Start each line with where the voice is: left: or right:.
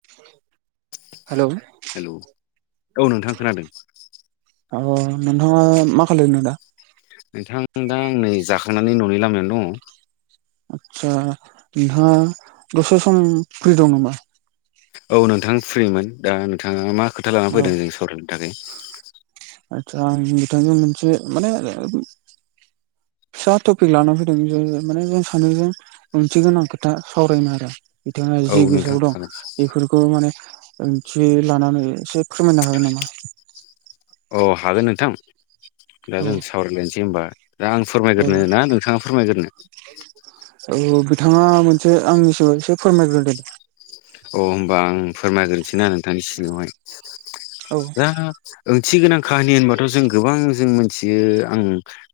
right: औ [unintelligible]
left: हेलौ औ नोंथां खोनादों।
right: ओ नोंथाङा मा खालायदो नों दा?
left: नोंथां दा आं नै जाखांनानै न'नि लामायानो दङ।
right: आदसा नोंथाङा दसे सम फ्रि दं नामा?
left: औ नोंथां फ्रिमोन। दा नोंथाङा मा खोथा लाना
right: औ
left: फैदों जों सावरायनो थाखाय?
right: आदसा नोंथांजों मोनसे माने फिसा टपिक लाना फैदों जे माने जों सानैजों ओंथि गोनां खोथा सावरायनो आरो। बिथाङा
left: औ
right: जि गोसोआव
left: नोंथां
right: दं
left: हागोन
right: बेफोर बेखौ माने ओंथि लानानै एसे फोरमायनो हागोन नामा?
left: औ हागोन नोंथां दा
right: औ
left: जों सावरायलायनोसै होमबा। दा आं
right: औ
left: फोरमायग्रोनो ना नोंथाङा फोरमायग्रोनो?
right: औ बिथाङा मोनसे आंनिसिम एसे फोरमायग्रोदो।
left: औ होनबा आं फोरमायग्रोनोसै ना नोंथां सिगाङावहाय
right: औ
left: दा ओंथि गोनां काहानि होनबाथ' जों गोबां जों मिथियो आं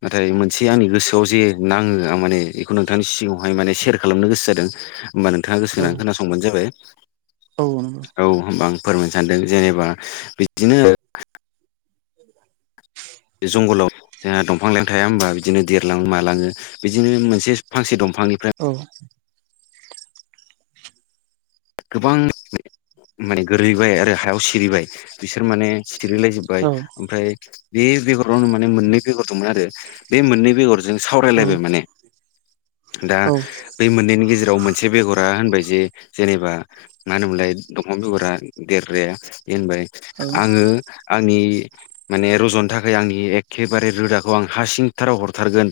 left: नाथाय मोनसे आंनि गोसोआव जे नाङो आं माने बेखौ नोंथांनि सिगाङावहाय माने सेयार खालामनो गोसो जादों। होमबा नोंथाङा गोसो
right: औ
left: होनानै खोनासंबानो जाबाय
right: औ नंगौ
left: औ होमबा आं फोरमायनो सानदों जेनेबा बिदिनो
right: बेनिफ्राय [inaudible]
left: बे जंगलाव जोंहा दंफां-लाइफां थाया होमबा? बिदिनो देरलाङो मालाङो बिदिनो मोनसे फांसे दंफांनिफ्राय
right: औ
left: गोबां माने गोरलैबाय आरो हायाव सिरिबाय बिसोर माने सिरिलायजोब्बाय
right: औ
left: ओमफ्राय बे बेगरावनो माने मोननै बेगर दंमोन आरो बे मोननै बेगर जों
right: औ
left: सावरायलायबाय माने। दा
right: औ
left: बे मोननैनि गेजेराव मोनसे बेगरा होनबाय जे जेनेबा मा होनोमलाय दंफां बेगरा देरग्राया बे होनबाय
right: औ
left: आङो आंनि माने रज'नो थाखाय आंनि एखेबारे रोदाखौ आं हासिंथाराव हरथारगोन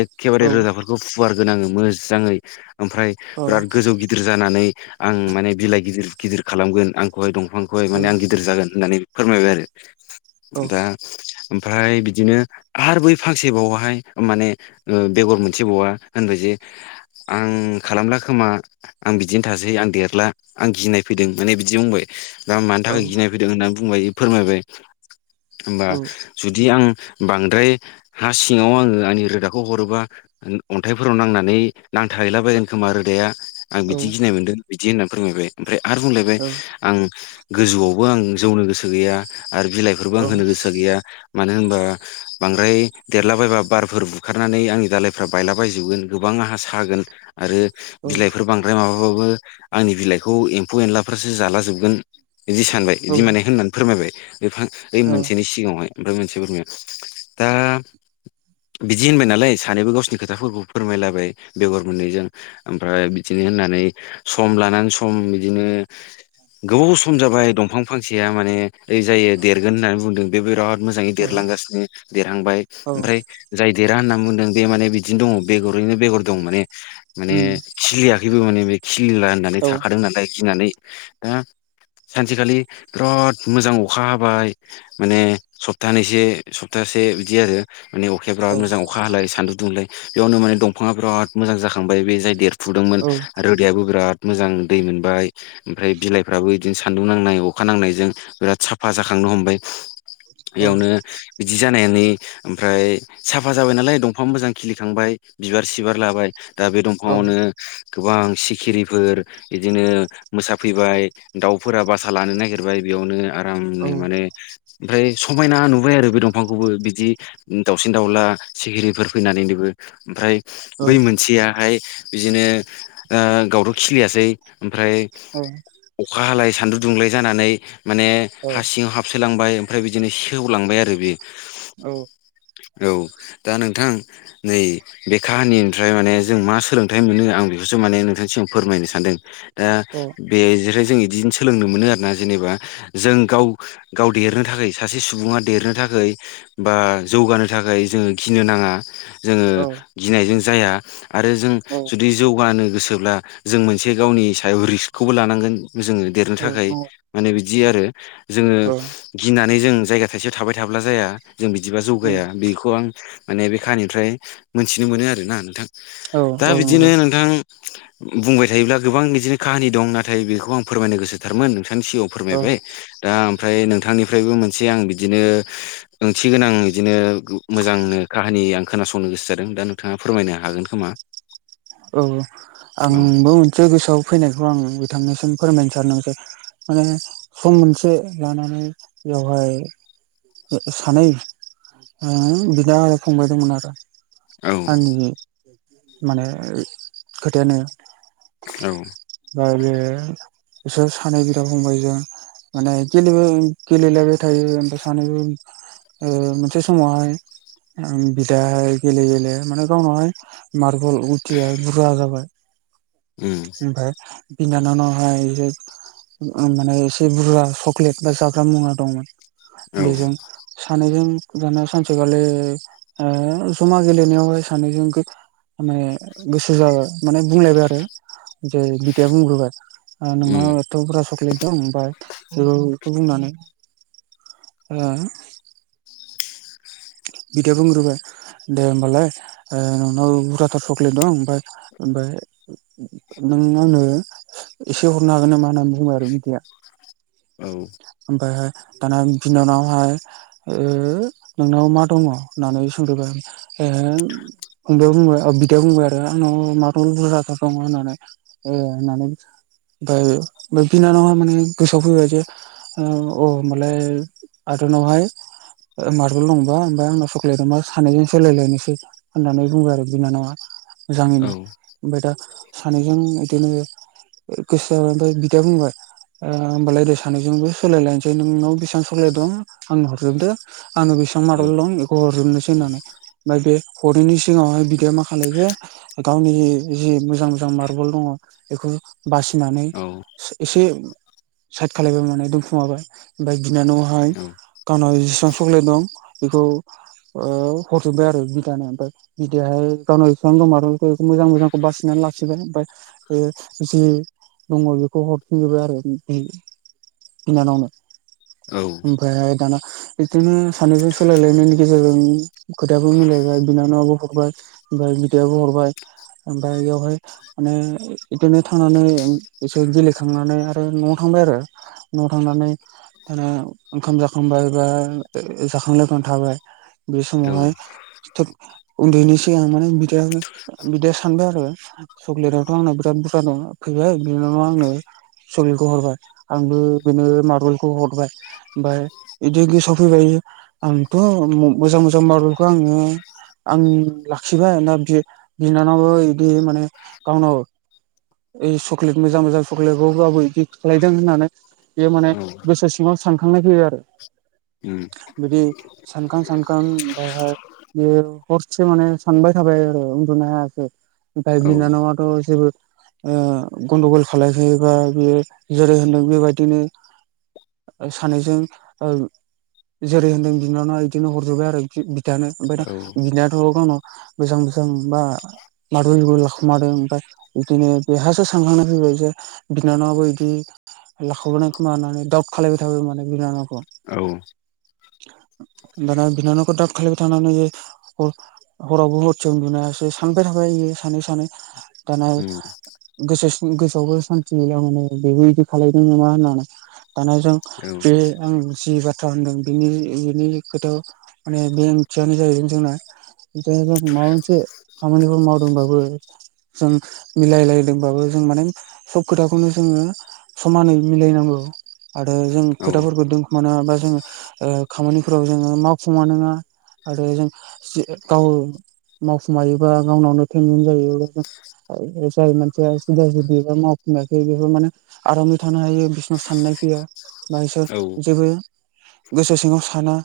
left: एग खेबारे रोदाफोरखौ फुवारगोन आङो मोजाङै ओमफ्राय
right: औ
left: बिराद गोजौ गिदिर जानानै आं माने बिलाइ गिदिर गिदिर खालामगोन आंखौहाय दंफांखौहाय
right: औ
left: माने आं गिदिर जागोन होननानै फोरमायबाय
right: औ
left: आरो दा ओमफ्राय बिदिनो आरो बै फांसेबावहाय माने ओ बेगर मोनसेबवा होनबाय जे आं खालामला खोमा आं बिदिनो थासै आं देरला आं गिनाय फैदों माने बिदि बुंबाय दा मानि
right: औ
left: थाखाय गिनाय फैदों होननानै बुंबाय फोरमायबाय होमबा जुदि आं बांद्राय हा सिङाव आङो आंनि रोदाखौ हरोबा अन्थाइफोराव नांनानै नांथाहैलाबायगोन खोमा रोदाया आं
right: औ
left: बिदि गिनाय मोनदों बिदि होनना फोरमायबाय ओमफ्राय आरो बुंलायबाय आं गोजौआवबो आं जौनो गोसो गैया आरो बिलाइफोरबो आं होनो गोसो गैया। मानि होनबा बांद्राय देरलाबायबा बारफोर बुखारनानै आंनि दाालायफ्रा बायलाबायजोबगोन गोबां आंहा सागोन आरो बिलाइफोर बांद्राय माबाबाबो आंनि बिलाइखौ एम्फौ एनलाफ्रासो जाला जोबगोन। बिदि सानबाय
right: औ
left: बिदि माने होननानै फोरमायबाय बे फां बोय मोनसेनि सिगाङावहाय। ओमफ्राय मोनसेफोरुरमायाया दा [unintelligible] [unintelligible] बिदि होनबाय नालाय सानैबो गावसिनि खोथाफोरखौ फोरमायलाबाय बेगर मोननैजों। ओमफ्राय बिदिनो होननानै सम लानानै सम बिदिनो गोबाव सम जाबाय दंफां फांसेया माने ओ जायो देरगोन होननानै बुंदों बेबो बिराद मोजाङै
right: औ
left: देरलांगासिनो देरहांबाय
right: औ
left: ओमफ्राय जाय देरा होनना बुंदों बे माने बिदिनो दङ बेगरैनो बेगर दं। माने माने
right: उम
left: खिलियाखैबो माने बे खिलिला होननानै
right: औ
left: थाखादों नालाय गिनानै। ओ सानसेखालि बिराद मोजां अखा हाबाय माने सप्तानैसे सप्तासे बिदि आरो माने अखाया बिराद
right: औ
left: मोजां अखा हालाय सान्दुं दुंलाय बेयावनो माने दंफाङा बिराद मोजां जाखांबाय बे जाय देरफुदोंमोन।
right: औ
left: रोदैाबो बिराद मोजां दै मोनबाय ओमफ्राय बिलाइफ्राबो बिदिनो सानदुं नांनाय अखा नांनायजों बिराद साफा जाखांनो हमबाय।
right: औ
left: इयावनो बिदि जानायनि ओमफ्राय साफा जाबाय नालाय दंफां मोजां खिलिखांबाय बिबार सिबार लाबाय। दा बे दंफाङावनो गोबां सिखिरिफोर बिदिनो मोसाफैबाय दाउफोरा बासा लानो नागिरबाय बेयावनो। आरामनो माने ओमफ्राय समायना नुबाय आरो बे दंफांखौबो बिदि दाउसिन दाउला सिखिरिफोर फैनानैनोबो। ओमफ्राय बै मोनसेयाहाय बिदिनो ओ गावथ' खिलियासै ओमफ्राय अखा हालाय सान्दुं दुंलाय जानानै माने हा सिं हाब सोलांबाय ओमफ्राय बिदिनो सेवलांबाय आरो बे।
right: औ
left: औ दा नोंथां नै बे काहानिनिफ्राय माने जों मा सोलोंथाइ मोनो आं बे खौसो माने नोंथांनि सिगा़आव फोरमायनो सानदों। दा
right: औ
left: बे जिरि जों इदिनो सोलोंनो मोनो आरोना जेनेबा जों गाव गाव देरनो थाखाय सासे सुबुङा देरनो थाखाय बा जौगानो थाखाय जोङो गिनो नाङा। जोङो गिनायजों जाया आरो जों जुदि गानो गोसोब्ला जों मोनसे गावनि सायाव रिस्कखौबो लानांगोन जोङो देरनो थाखाय।
right: नंगौ औ उम औ
left: माने बिदि आरो जोङो गिनानै जों जायगा थाइसेयाव थाबाय थाब्ला जाया। जों बिदिबा जौगाया बेखौ आं माने बे कानिफ्राय मोनथिनो मोनो आरोना नोंथां।
right: औ
left: दा
right: औ
left: बिदिनो
right: नंगौ
left: नोंथां बुंबाय थायोब्ला गोबां बिदिनो काहानि दं नाथाय बेखौ आं फोरमायनो गोसोथारमोन नोंथांनि सिाङाव
right: औ
left: फोरमायबाय। दा ओमफ्राय नोंथांनिफ्रायबो मोनसे आं बिदिनो ओंथि गोनां बिदिनो मोजांनो काहानि आं खोनासंनो गोसो जादों दा नोंथाङा फोरमायनो हागोन खोमा।
right: औ
left: औ
right: आंबो मोनसे गोसोआव फैनायखौ आं बिथांनिसिम फोरमायनो सारदोंसै। उम सम मोनसे लानानै बेवहाय सानै ओ बिदा आरो फंबायदोंंमोन आरो।
left: औ
right: आंनि माने खोथायानो
left: ओं
right: दा बे बिसोर सानै बिदा बुंबाय जों माने गेलेयो गेले लायबाय थायो ओमफाय सानैबो ओ मोनसे समावहाय ओम बिदा गेले गेले माने गावनावहाय मार्बल गुथिया बुरजा जाबाय
left: ओम
right: ओमफाय बिनानावनावहाय ओ माने एसे बुरजा चक्लेट बा जाग्रा मुवा
left: औ
right: दंमोन। बेजों सानैजों दाना सानसेखालि ओ जमा गेलेनायावहाय सानैजोंखो माने गोसो जाबाय माने बुंलायबाय आरो जाय बिदाया बुंग्रोबाय ओ
left: उम
right: नोंनाव ग'थ'फोरा सक्लेत दं बा ओ इखो बुंनानै ओ बिदाया बुंग्रोबाय। दे होमबालाय ओ नोंनाव बुरजाथार सक्लेट दं ओमफाय ओमफाय नों आंनो एसे हरनो हागोन नामा होननानै बुंङो आरो बिदाया।
left: औ।
right: ओमफायहाय दाना बिनानावाहाय ओ नोंनाव मा दङ होननानै सोंफैबाय आरो। ओ फंबाया बुंबाय ओ बि बिदाया बुंबाय आरो आंनाव मारबल बुरजाथार दङ होननानै ओ होननानै। ओमफाय बिनानावा माने गोसोआव फैबाय जे ओ अ होमबालाय आदानावहाय ओ मार्बल दंबा ओमफाय आंनाव सक्लेत दंबा सानैजों सोलायलायनोसै। होननानै बुङो आरो बिनानावा
left: औ
right: मोजाङैनो ओमफाय दा सानैजों इदिनो गोसो जाबाय ओमफाय बिदा बुंबाय ओ होमबालाय दे सानै जोंबो सोलायलायनोसै नोंनाव बिसां सक्लेत दं आंनो हरजोबदो। आङो बिसिबां मारबल दं बेखौ हरजोबनोसै होननानै ओमफाय बे हरैनि सिगाङावहाय बि यो मा खालायखो गावनि जि मोजां मोजां मारबल दङ बेखौ बासिनानै
left: औ
right: सि एसे साइद खालायबाय माने दोनखुमाबाय ओमफाय बिनानावा ओमफाय
left: औ
right: गावनाव जिसिबां सक्लेत दं बिखौ ओ हरजोबबाय आरो बिदानो ओमफाय बिदाहाय गावनाव बिसां दं मारबलखो इखो मोजां मोजांखौ बासिनानै लाखिबाय ओमफाय बे जि दङ बेखौ हरफिनजोबाय आरो। बिनानावनो
left: औ
right: ओमफाय दाना बिदिनो सानैजों सोलायलायनायनि गेजेरजों खोथायाबो मिलायबाय बिनानावावबो हरबाय। ओमफाय बिदायाबो हरबाय ओमफाय इयावहाय माने इदिनो थांनानै इसोर गेलेखांनानै आरो न'आव थांबाय आरो। न'आव थांनानै दाना ओंखाम जाखांबाय बा जाखां लोंखां थाबाय। बे
left: औ
right: समावहाय थ उन्दुयिनि सिगां माने बिदायाबो बिदाया सानबाय आरो। सक्लेटआथ' आंना बिराद बुरजा दं फैबाय बिनानावा आंनो। सक्लेतखौ हरबाय आंबो बिनो मारबलखौ हरबाय। ओमफाय इदि गोसोआव फैबाय इयो आंथ' मोजां मोजां मारबलखो आङो आंनि लाखिबाय दा बि-बिनानावो इदि माने गावनाव ऐ सक्लेट मोजां मोजां चक्लेटखौ गावबो इदि खालायदों होननानै बेयो माने
left: औ
right: गोसो सिङाव सानखांनाय फैयो आरो
left: उम
right: बिदि सानखां सानखां ओमफायहाय बेयो हरसे माने सानबाय थाबाय आरो उन्दुनो हायाखै। ओमफाय
left: औ
right: बिनानावाथ' जेबो ओ गनदगल खालायाखै बा बियो जेरै होनदों बेबायदिनो सानैजों ओ जेरै होनदों बिनानाव इदिनो हरजोबबाय आरो। बिदानो ओमफाय दा
left: औ
right: बिनाथ'' गावनाव गोजाम गोजाम बा मारबलखौ लाखोमादों ओमफ्राय बिदिनो बेहासो सानखांनाय फैबाय जे बिनानावाबो इदि लाखोमादों खोमा होनना दावट खालायबाय थाबाय माने बिनानावखौ।
left: औ।
right: दाना बिनानावखौ दाउट खालायबाय थानानै हरावबो हटसे उनदुनो हायासै सानबाय थाबाय इयो सानै सानै दाना गोसो सिं गोसोआवबो सान्थि गैल माने बेबो इदि खालायदों नामा होननानै। दाना जों बे आं जि बाथ् थ्रा होनदों बेनि बेनि खोथायाव माने बे ओंथियानो जाहैदों जोंना जे जों माबा मोनसे खामानिफोर मावदोंबाबो जों मिलायलायदोंबाबो जों माने सब खोथाखौनो जोङो समानै मिलायनांगौ आरो जों खोथाफोरखौ दोनखुमान बा जों ओ खामानिफोराव जोङो मावफा नङा आरो जों जि गाव मावसोमायोबा गावनावनो टेनसन जायोब्लाों जाय मानसिया सिदा जुदा मावफिाखै बेफोर माने आरामै थानो हायो। साननाय फैया बा बिसोर जेबो गोसो सिङाव साना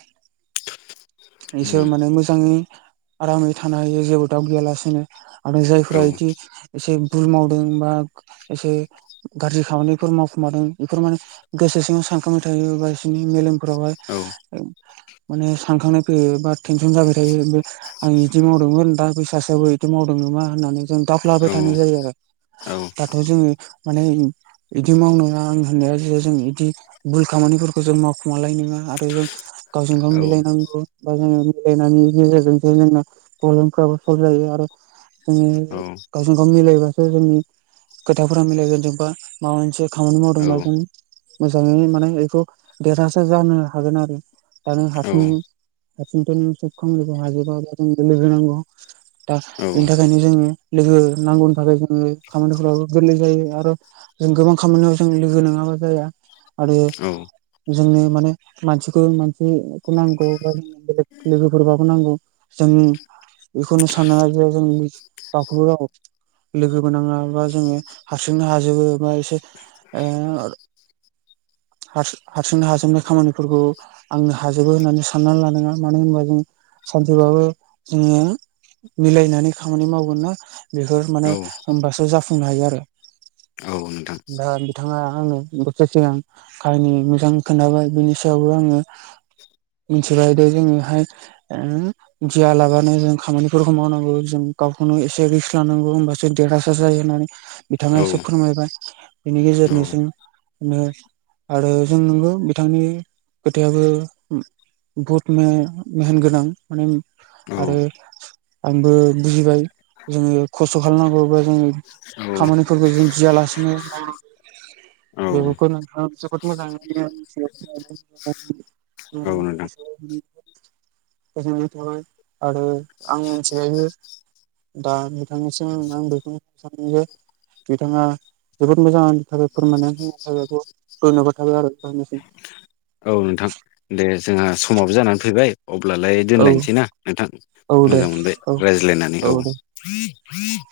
right: इसोर माने मोजाङै आरामै थानो हायो जेबो दाव गैयालासिनो आरो जायफ्रोरा इदि एसे भुल मावदों बा एसे गाज्रि खामानिफोर मावखुमादों बेफोर माने गोसो सिङाव सानखांबाय थायोबा बिसोरनि मेलेमफोरावहाय माने सानखांनाय फैयो बा टेनसन जाबाय थायो बे आं बिदि मावदोंमोन दा फैसासेआबो बिदि मावदों नामा होननानै जों दाफ्लाबाय थानाय जायो आरो दाथ' जोङो माने बिदि मावनाङा होननाया जे जों बिदि भुल खामानिफोरखौ जों मावखुमालाय नङा आरो जों गावजों गाव मिलायनांगौ बा जोङो मिलायनायनि गेजेरजोंसो जोङो प्रब्लेमफ्राबो सल्भ जायो आरो जोङो गावजों गाव मिलायबासो जोंनि खोथाफोरा मिलायगोन जोंबा माबा मोनसे खामानि मावदोंबा उम मोजाङै माने बेखौ देरहासार जानो हागोन आरो आं हारसिं [unintelligible] लोगो नांगौ। दा बेनि थाखायनो जोङो लोगो नांगौनि थाखाय जोङो खामानिफोराबो गोरलै जायो आरो जों गोबां खामानियाव जों लोगो नङाबा जाया आरो जोंनो माने मानसिखौ मानसिखौ नांगौ बो लोगोफोरबाबो नांगौ जोंनि इखौनो साना ज' जोंनि [unintelligible] लोगोबो नाङाबा जोङो हारसिंनो हाजोबो बा एसे आ हार हारसिंनो हाजोबनाय खामानिफोरखौ आंनो हाजोबो होननानै साननानै लानाङा मानो होनबा जों सानसेबाबो जोङो मिलायनानै खामानि मावगोन ना बेफोर
left: औ
right: माने होनबासो जाफुंनो हायो आरो
left: नोंथां
right: दा बिथाङा आंनो बोसोर सिगां खाहानि मोजां खोन्थाबाय बिनि सायावबो आङो मिथिबाय दे जोङोहाय गिया लाबानो जों खामानिफोरखौ मावनांगौ जों गावखौनो एसे रिस्क लानांगौ होमबासो देरहासार जायो होननानै
left: औ
right: बिथाङा एसे फोरमायबाय बिनि गेजेरनोसिं ने आरो जों नंगौ बिथांनि खोथायाबो बहुतने मेहनगोनां माने
left: औ
right: आरो आंबो बुजिबाय जोङो खस्थ' खालामनांगौबा जोङो खामानिफोरखौ जों गियालासिनो बेफोरखौ नोंथाङा जोबोद मोजाङै मिथि
left: औ नोंथां
right: [unintelligible] [unintelligible] थाबाय आरो आं मोनथियो। दा नोंथांनिसिम आं बेखौनो सानो जे बिथाङा जोबोद मोजां आंनि थाखाय फोरमायना होन थायो दयनबाथ थायो आरो बयनिसिमबो
left: औ नोंथां दे जोंहा समाबो जानानै फैबाय अब्लालाय
right: औ
left: दोनलायनोसै ना नोंथां
right: औ दे
left: मोजां मोनबाय
right: औ
left: रायज्लायनानै औ [inaudible]